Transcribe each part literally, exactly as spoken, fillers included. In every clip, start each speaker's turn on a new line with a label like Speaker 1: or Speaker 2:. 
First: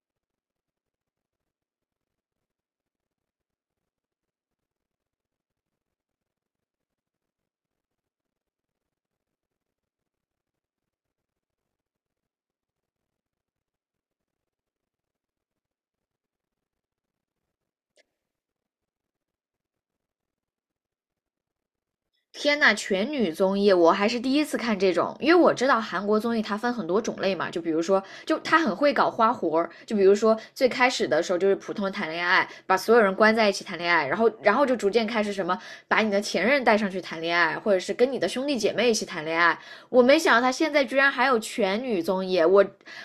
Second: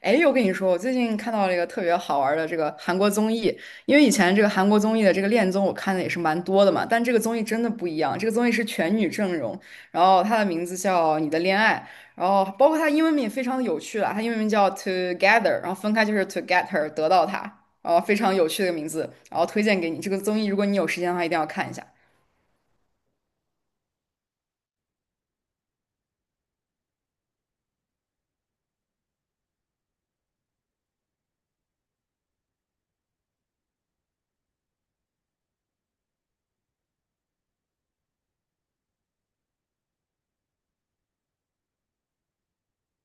Speaker 1: 哎，我跟你说，我最近看到了一个特别好玩儿的这个韩国综艺，因为以前这个韩国综艺的这个恋综我看的也是蛮多的嘛，但这个综艺真的不一样，这个综艺是全女阵容，然后它的名字叫《你的恋爱》，然后包括它英文名也非常的有趣啦，它英文名叫 Together，然后分开就是 To Get Her，得到它，然后非常有趣的一个名字，然后推荐给你，这个综艺如果你有时间的话一定要看一下。
Speaker 2: 天呐，全女综艺我还是第一次看这种，因为我知道韩国综艺它分很多种类嘛，就比如说，就它很会搞花活儿，就比如说最开始的时候就是普通谈恋爱，把所有人关在一起谈恋爱，然后然后就逐渐开始什么把你的前任带上去谈恋爱，或者是跟你的兄弟姐妹一起谈恋爱。我没想到他现在居然还有全女综艺，我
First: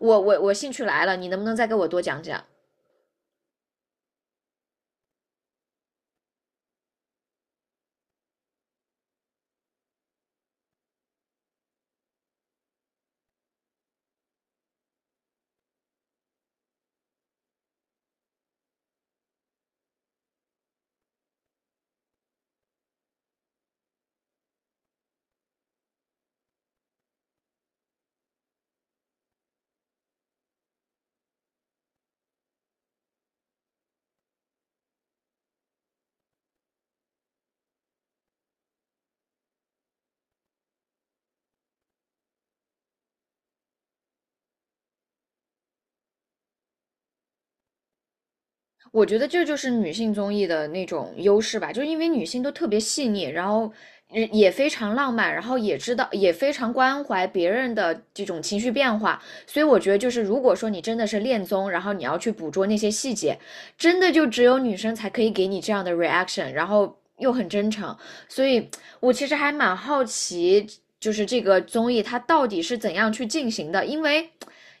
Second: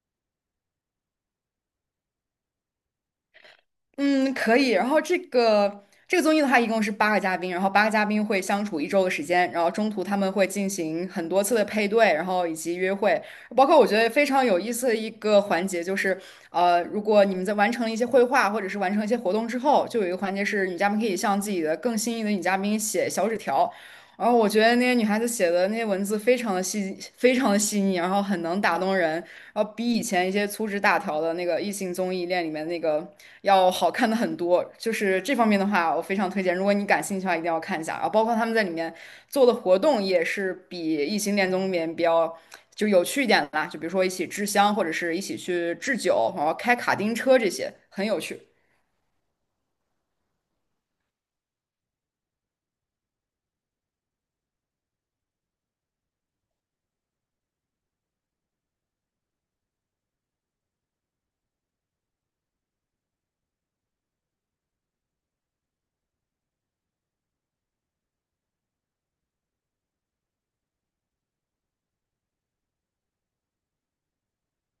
Speaker 2: 我我我兴趣来了，你能不能再给我多讲讲？
Speaker 1: 嗯，可以。然后这个这个综艺的话，一共是八个嘉宾，然后八个嘉宾会相处一周的时间，然后中途他们会进行很多次的配对，然后以及约会。包括我觉得非常有意思的一个环节就是，呃，如果你们在完成了一些绘画或者是完成一些活动之后，就有一个环节是女嘉宾可以向自己的更心仪的女嘉宾写小纸条。然后我觉得那些女孩子写的那些文字非常的细，非常的细腻，然后很能打动人，然后比以前一些粗制大条的那个异性综艺恋里面那个。要好看的很多。就是这方面的话，我非常推荐，如果你感兴趣的话，一定要看一下啊。包括他们在里面做的活动也是比《异形恋综里面比较就有趣一点的啦，就比如说一起制香，或者是一起去制酒，然后开卡丁车这些，很有趣。
Speaker 2: 我觉得这就是女性综艺的那种优势吧，就是因为女性都特别细腻，然后也也非常浪漫，然后也知道也非常关怀别人的这种情绪变化，所以我觉得就是如果说你真的是恋综，然后你要去捕捉那些细节，真的就只有女生才可以给你这样的 reaction，然后又很真诚，所以我其实还蛮好奇，就是这个综艺它到底是怎样去进行的，因为。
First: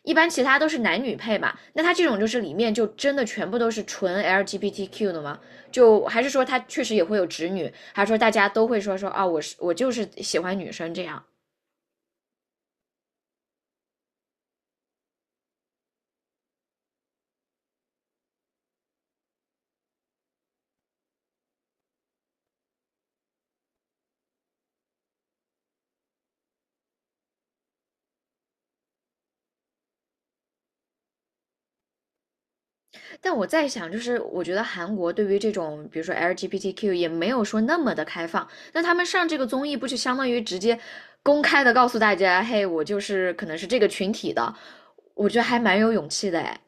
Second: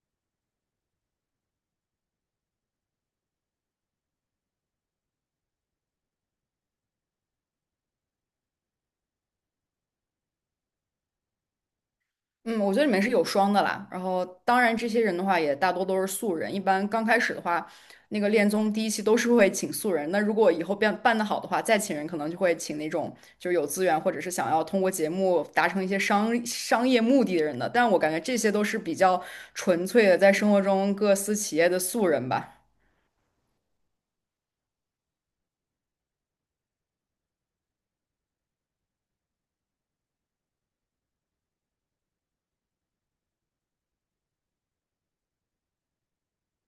Speaker 2: 一般其他都是男女配嘛，那他这种就是里面就真的全部都是纯 L G B T Q 的吗？就还是说他确实也会有直女，还是说大家都会说说啊，我是我就是喜欢女生这样？
Speaker 1: 嗯，我觉得里面是有双的啦。然后，当然这些人的话也大多都是素人。一般刚开始的话，那个恋综第一期都是会请素人。那如果以后变办得好的话，再请人可能就会请那种就是有资源或者是想要通过节目达成一些商商业目的的人的。但我感觉这些都是比较纯粹的，在生活中各司其业的素人吧。
Speaker 2: 但我在想，就是我觉得韩国对于这种比如说 L G B T Q 也没有说那么的开放，那他们上这个综艺不就相当于直接公开的告诉大家，嘿，我就是可能是这个群体的，我觉得还蛮有勇气的哎。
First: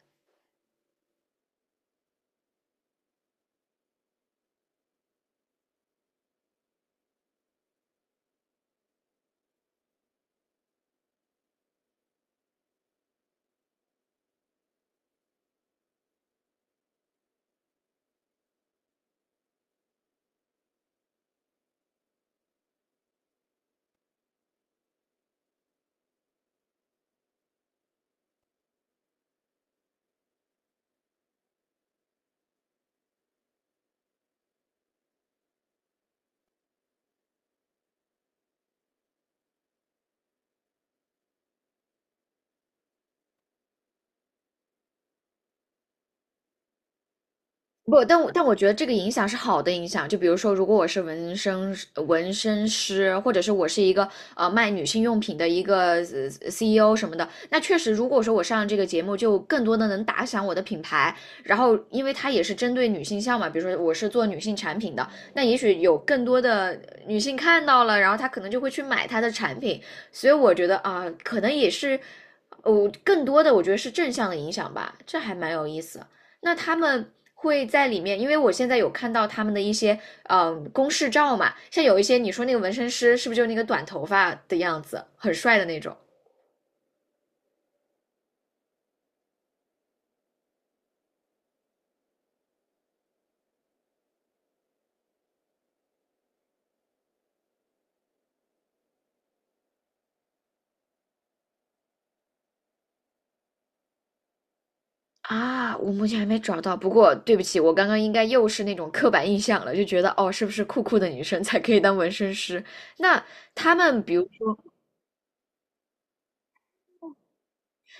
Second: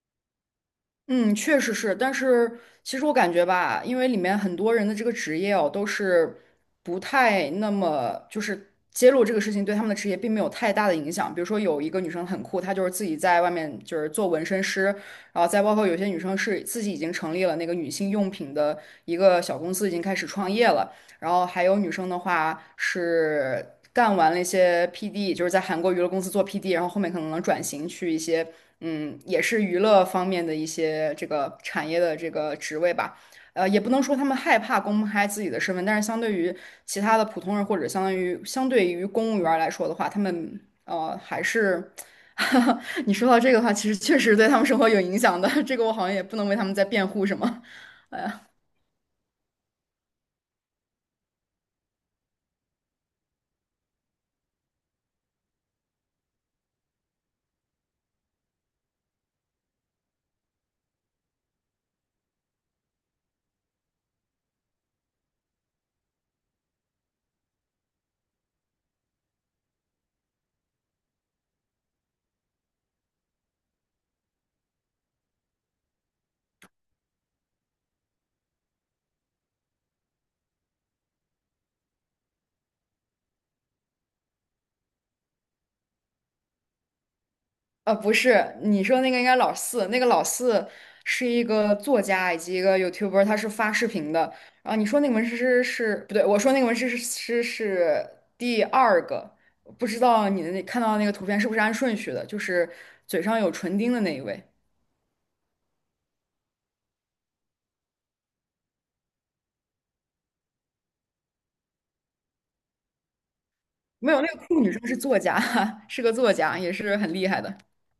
Speaker 1: 嗯，确实是，但是其实我感觉吧，因为里面很多人的这个职业哦，都是不太那么就是揭露这个事情对他们的职业并没有太大的影响。比如说有一个女生很酷，她就是自己在外面就是做纹身师，然后再包括有些女生是自己已经成立了那个女性用品的一个小公司，已经开始创业了。然后还有女生的话是干完了一些 P D，就是在韩国娱乐公司做 P D，然后后面可能能转型去一些。嗯，也是娱乐方面的一些这个产业的这个职位吧。呃，也不能说他们害怕公开自己的身份，但是相对于其他的普通人或者相当于相对于公务员儿来说的话，他们呃还是，你说到这个的话，其实确实对他们生活有影响的。这个我好像也不能为他们在辩护什么。
Speaker 2: 不，但我但我觉得这个影响是好的影响。就比如说，如果我是纹身纹身师，或者是我是一个呃卖女性用品的一个呃 C E O 什么的，那确实，如果说我上这个节目，就更多的能打响我的品牌。然后，因为它也是针对女性向嘛，比如说我是做女性产品的，那也许有更多的女性看到了，然后她可能就会去买她的产品。所以我觉得啊、可能也是，哦，更多的我觉得是正向的影响吧，这还蛮有意思。那他们会在里面，因为我现在有看到他们的一些嗯、呃公示照嘛，像有一些你说那个纹身师是不是就那个短头发的样子，很帅的那种
Speaker 1: 呃，不是，你说那个应该老四，那个老四是一个作家以及一个 YouTuber，他是发视频的。然后你说那个纹身师是不对，我说那个纹身师是是第二个，不知道你的那看到的那个图片是不是按顺序的？就是嘴上有唇钉的那一位，
Speaker 2: 啊？我目前还没找到，不过对不起，我刚刚应该又是那种刻板印象了，就觉得哦，是不是酷酷的女生才可以当纹身师？那他们
Speaker 1: 没
Speaker 2: 比
Speaker 1: 有，
Speaker 2: 如
Speaker 1: 那个
Speaker 2: 说，
Speaker 1: 酷女生是作家，是个作家，也是很厉害的。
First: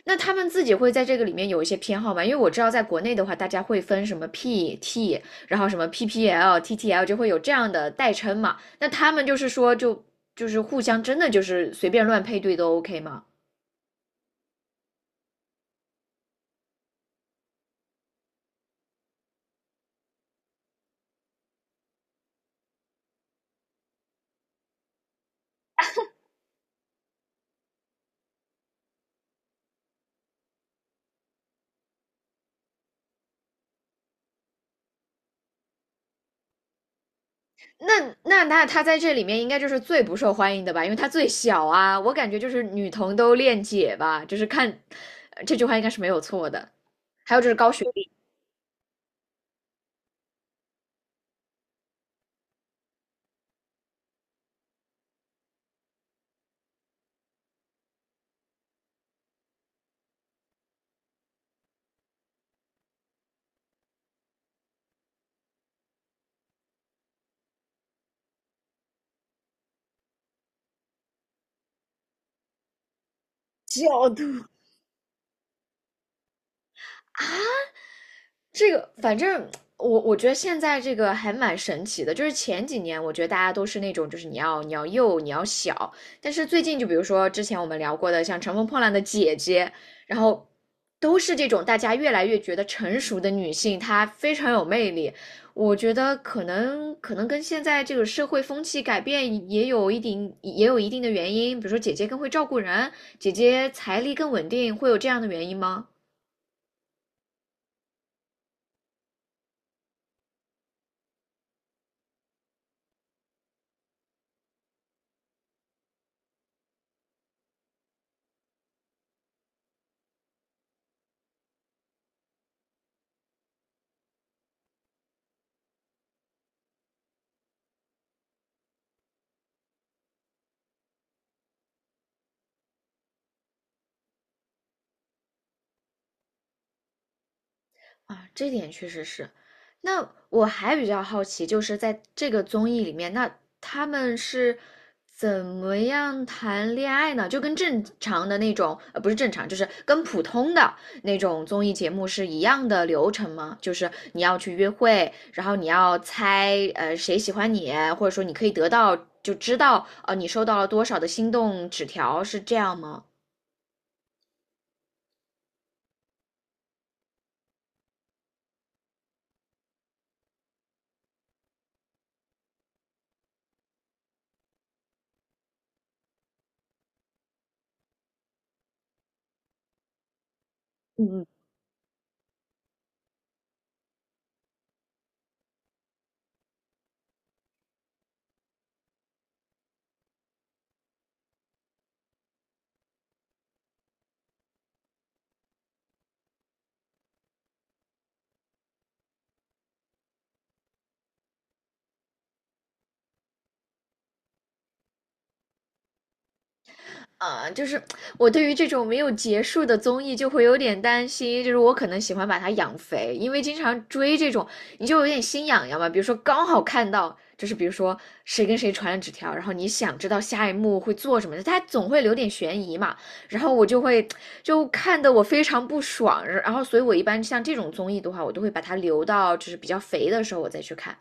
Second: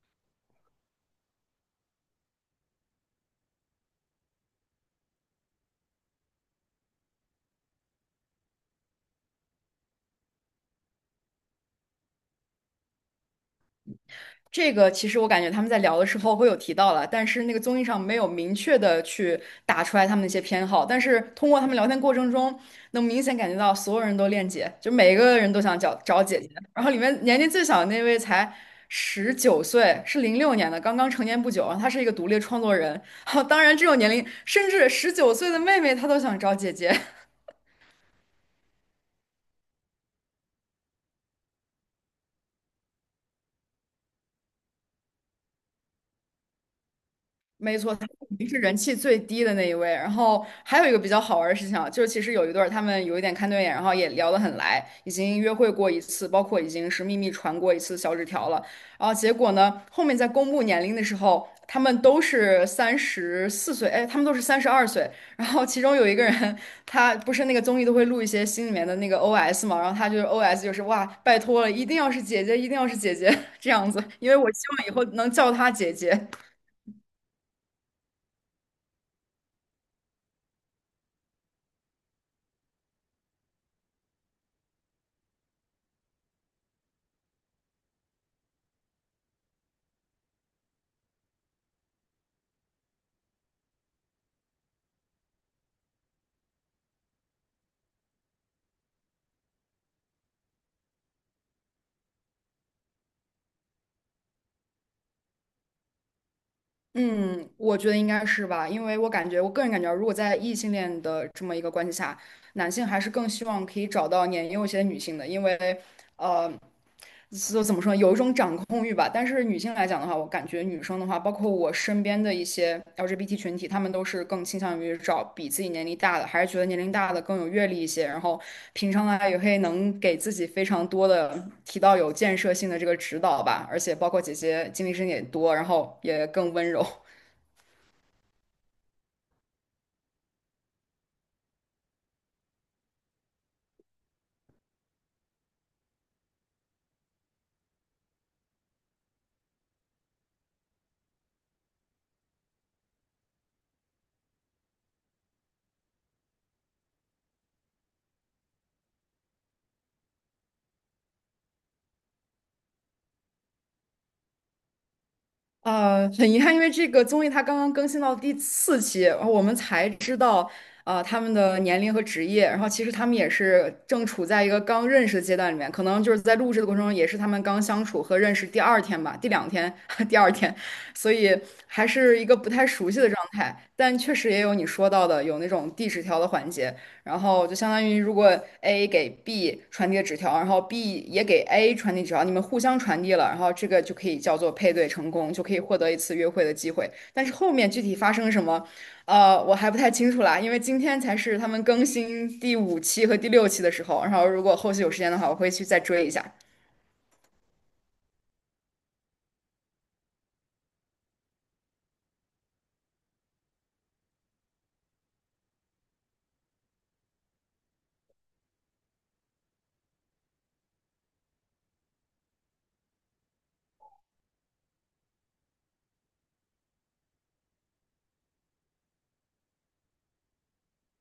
Speaker 2: 那他们自己会在这个里面有一些偏好吗？因为我知道在国内的话，大家会分什么 P T，然后什么 P P L、T T L，就会有这样的代称嘛。那他们就是说就，就是互相真的就是随便乱配对都 OK 吗？
Speaker 1: 这个其实我感觉他们在聊的时候会有提到了，但是那个综艺上没有明确的去打出来他们的一些偏好，但是通过他们聊天过程中，能明显感觉到所有人都恋姐，就每一个人都想找找姐姐。然后里面年龄最小的那位才十九岁，是零六年的，刚刚成年不久，然后他是一个独立创作人。当然，这种年龄，甚至十九岁的妹妹她都想找姐姐。
Speaker 2: 那那那他在这里面应该就是最不受欢迎的吧，因为他最小啊。我感觉就是女同都恋姐吧，就是看呃这句话应该是没有错的。还有就是高
Speaker 1: 没
Speaker 2: 学
Speaker 1: 错，他
Speaker 2: 历，
Speaker 1: 肯定是人气最低的那一位。然后还有一个比较好玩的事情啊，就是其实有一对儿他们有一点看对眼，然后也聊得很来，已经约会过一次，包括已经是秘密传过一次小纸条了。然后结果呢，后面在公布年龄的时候，他们都是三十四岁，哎，他们都是三十二岁。然后其中有一个人，他不是那个综艺都会录一些心里面的那个 O S 嘛，然后他就是 O S 就是哇，拜托了，一定要是姐姐，一定要是姐姐 这样子，
Speaker 2: 小
Speaker 1: 因为
Speaker 2: 度。
Speaker 1: 我希望以后能叫她姐姐。
Speaker 2: 这个反正我我觉得现在这个还蛮神奇的，就是前几年我觉得大家都是那种就是你要你要幼你要小，但是最近就比如说之前我们聊过的像《乘风破浪的姐姐》，然后都是这种大家越来越觉得成熟的女性，她非常有魅力。我觉得可能可能跟现在这个社会风气改变也有一定也有一定的原因，比如说姐姐更会照顾人，姐姐财力更稳定，会有这样的原因吗？
Speaker 1: 我觉得应该是吧，因为我感觉，我个人感觉啊，如果在异性恋的这么一个关系下，男性还是更希望可以找到年幼一些的女性的，因为，呃，就怎么说呢有一种掌控欲吧。但是女性来讲的话，我感觉女生的话，包括我身边的一些 L G B T 群体，她们都是更倾向于找比自己年龄大的，还是觉得年龄大的更有阅历一些，然后平常呢也会能给自己非常多的提到有建设性的这个指导吧，而且包括姐姐经历深也多，然后也更温柔。
Speaker 2: 啊，这点确实是。那我还比较好奇，就是在这个综艺里面，那他们是怎么样谈恋爱呢？就跟正常的那种，呃，不是正常，就是跟普通的那种综艺节目是一样的流程吗？就是你要去约会，然后你要猜，呃，谁喜欢你，或者说你可以得到，就知道，呃，你收到了多少的心动纸条，是这样吗？
Speaker 1: 呃，很遗憾，因为这个综艺它刚刚更新到第四期，然后我们才知道，呃，他们的年龄和职业。然后其实他们也是正处在一个刚认识的阶段里面，可能就是在录制的过程中，也是他们刚相处和认识第二天吧，第两天，第二天，所
Speaker 2: 嗯，
Speaker 1: 以还是一个不太熟悉的状态。但确实也有你说到的，有那种递纸条的环节。然后就相当于如果 A 给 B 传递了纸条，然后 B 也给 A 传递纸条，你们互相传递了，然后这个就可以叫做配对成功，就可以获得一次约会的机会。但是后面具体发生什么，呃，我还不太清楚啦，因为今天才是他们更新第五期和第六期的时候，然后如果后续有时间的话，我会去再追一下。
Speaker 2: 啊，就是我对于这种没有结束的综艺就会有点担心，就是我可能喜欢把它养肥，因为经常追这种，你就有点心痒痒嘛。比如说刚好看到，就是比如说谁跟谁传了纸条，然后你想知道下一幕会做什么的，它总会留点悬疑嘛。然后我就会就看得我非常不爽，然后所以我一般像这种综艺的话，我都会把它留到就是比较肥的时候我再去看。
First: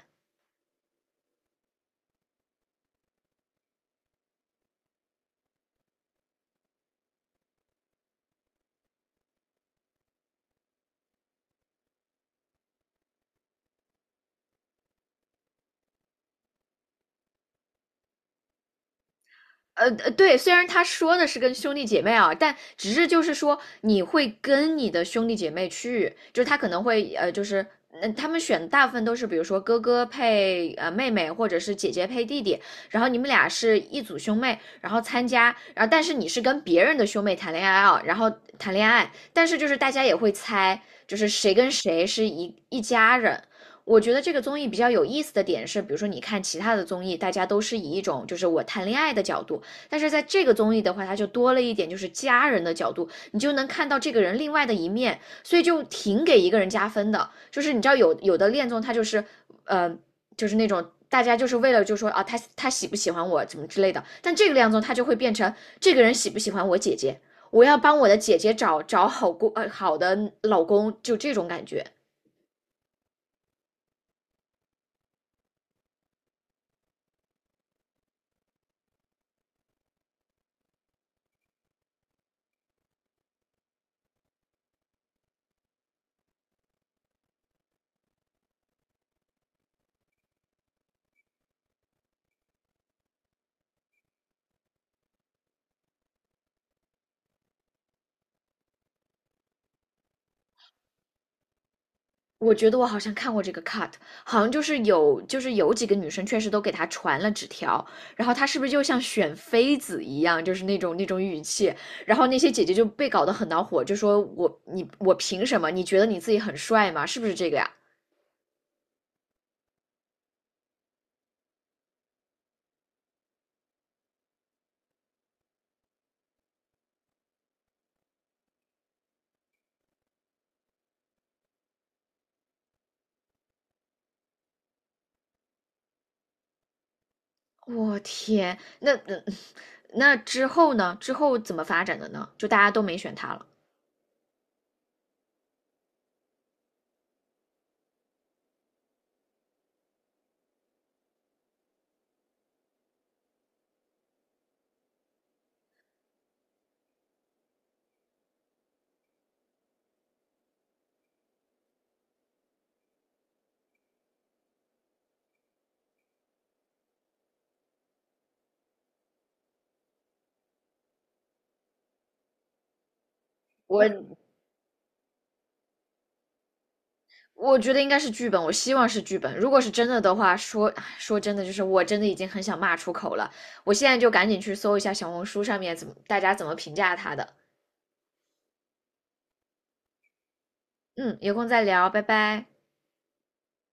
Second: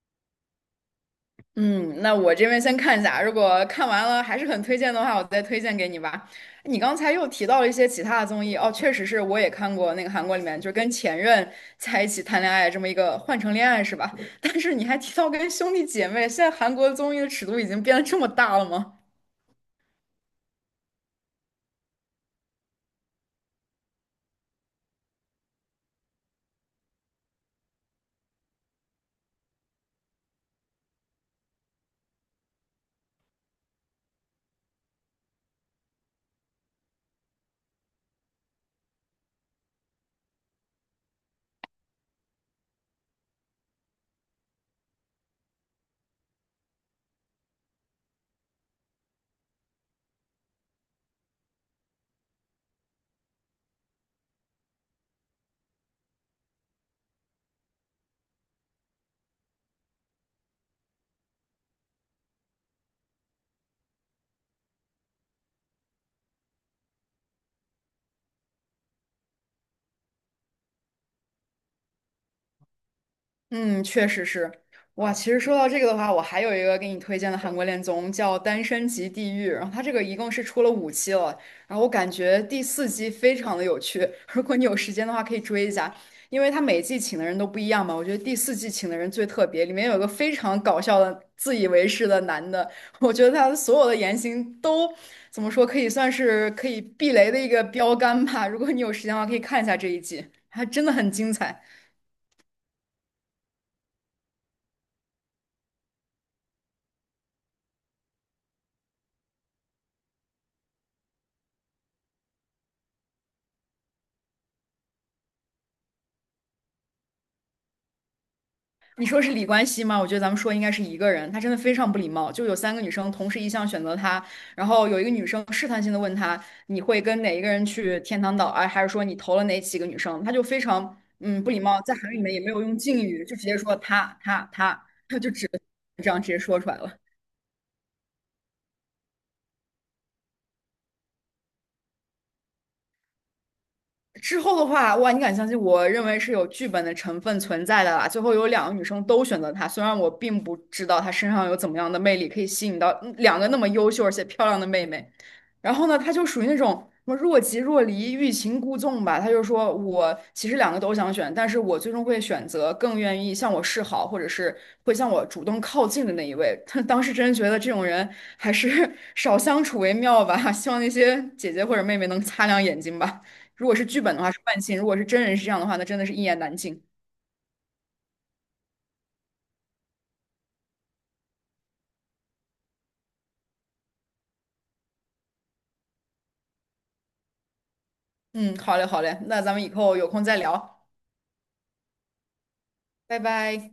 Speaker 1: 嗯，那我这边先看一下，如果看完了还是很推荐的话，我再推荐给你吧。你刚才又提到了一些其他的综艺，哦，确实是我也看过那个韩国里面，就是跟前任在一起谈恋爱这么一个换乘恋爱是吧？但是你还提到跟兄弟姐妹，现在韩国综艺的尺度已经变得这么大了吗？
Speaker 2: 呃呃，对，虽然他说的是跟兄弟姐妹啊，但只是就是说你会跟你的兄弟姐妹去，就是他可能会呃，就是嗯、他们选大部分都是比如说哥哥配呃妹妹，或者是姐姐配弟弟，然后你们俩是一组兄妹，然后参加，然后但是你是跟别人的兄妹谈恋爱啊，然后谈恋爱，但是就是大家也会猜，就是谁跟谁是一一家人。我觉得这个综艺比较有意思的点是，比如说你看其他的综艺，大家都是以一种就是我谈恋爱的角度，但是在这个综艺的话，它就多了一点就是家人的角度，你就能看到这个人另外的一面，所以就挺给一个人加分的。就是你知道有有的恋综，它就是呃，就是那种。大家就是为了就说啊，他他喜不喜欢我怎么之类的，但这个恋综他就会变成这个人喜不喜欢我姐姐，我要帮我的姐姐找找好公呃好的老公，就这种感觉。
Speaker 1: 嗯，确实是。哇，其实说到这个的话，我还有一个给你推荐的韩国恋综叫《单身即地狱》，然后它这个一共是出了五期了，然后我感觉第四季非常的有趣，如果你有时间的话可以追一下，因为它每季请的人都不一样嘛，我觉得第四季请的人最特别，里面有一个非常搞笑的自以为是的男的，我觉得他所有的言行都怎么说，可以算是可以避雷的一个标杆吧。如果你有时间的话，可以看一下这一季，还真的很精彩。
Speaker 2: 我觉得我好像看过这个 cut，好像就是有就是有几个女生确实都给他传了纸条，然后他是不是就像选妃子一样，就是那种那种语气，然后那些姐姐就被搞得很恼火，就说我你我凭什么？你觉得你自己很帅吗？是不是这个呀？
Speaker 1: 你说是李冠希吗？我觉得咱们说应该是一个人，他真的非常不礼貌。就有三个女生同时一项选择他，然后有一个女生试探性的问他，你会跟哪一个人去天堂岛啊？还是说你投了哪几个女生？他就非常嗯不礼貌，在韩语里面也没有用敬语，就直接说他他他，他 就只这样直接说出来了。
Speaker 2: 我天，那那那之后呢？之后怎么发展的呢？就大家都没选他了。
Speaker 1: 之后的话，哇，你敢相信？我认为是有剧本的成分存在的啦。最后有两个女生都选择他，虽然我并不知道他身上有怎么样的魅力可以吸引到嗯两个那么优秀而且漂亮的妹妹。然后呢，他就属于那种什么若即若离、欲擒故纵吧。他就说我其实两个都想选，但是我最终会选择更愿意向我示好，或者是会向我主动靠近的那一位。当时真觉得这种人还是 少相处为妙吧。希望那些姐姐或者妹妹能擦亮眼睛吧。如果是剧本
Speaker 2: 我
Speaker 1: 的话是万幸，如果是真人是这样的话，那真的是一言难尽。
Speaker 2: 我觉得应该是剧本，我希望是剧本。如果是真的的话，说说真的，就是我真的已经很想骂出口了。我现在就赶紧去搜一下小红书上面怎么大家怎么评价他的。
Speaker 1: 嗯，好嘞，好嘞，那咱们以后有空再聊，
Speaker 2: 嗯，有空再聊，拜拜。
Speaker 1: 拜拜。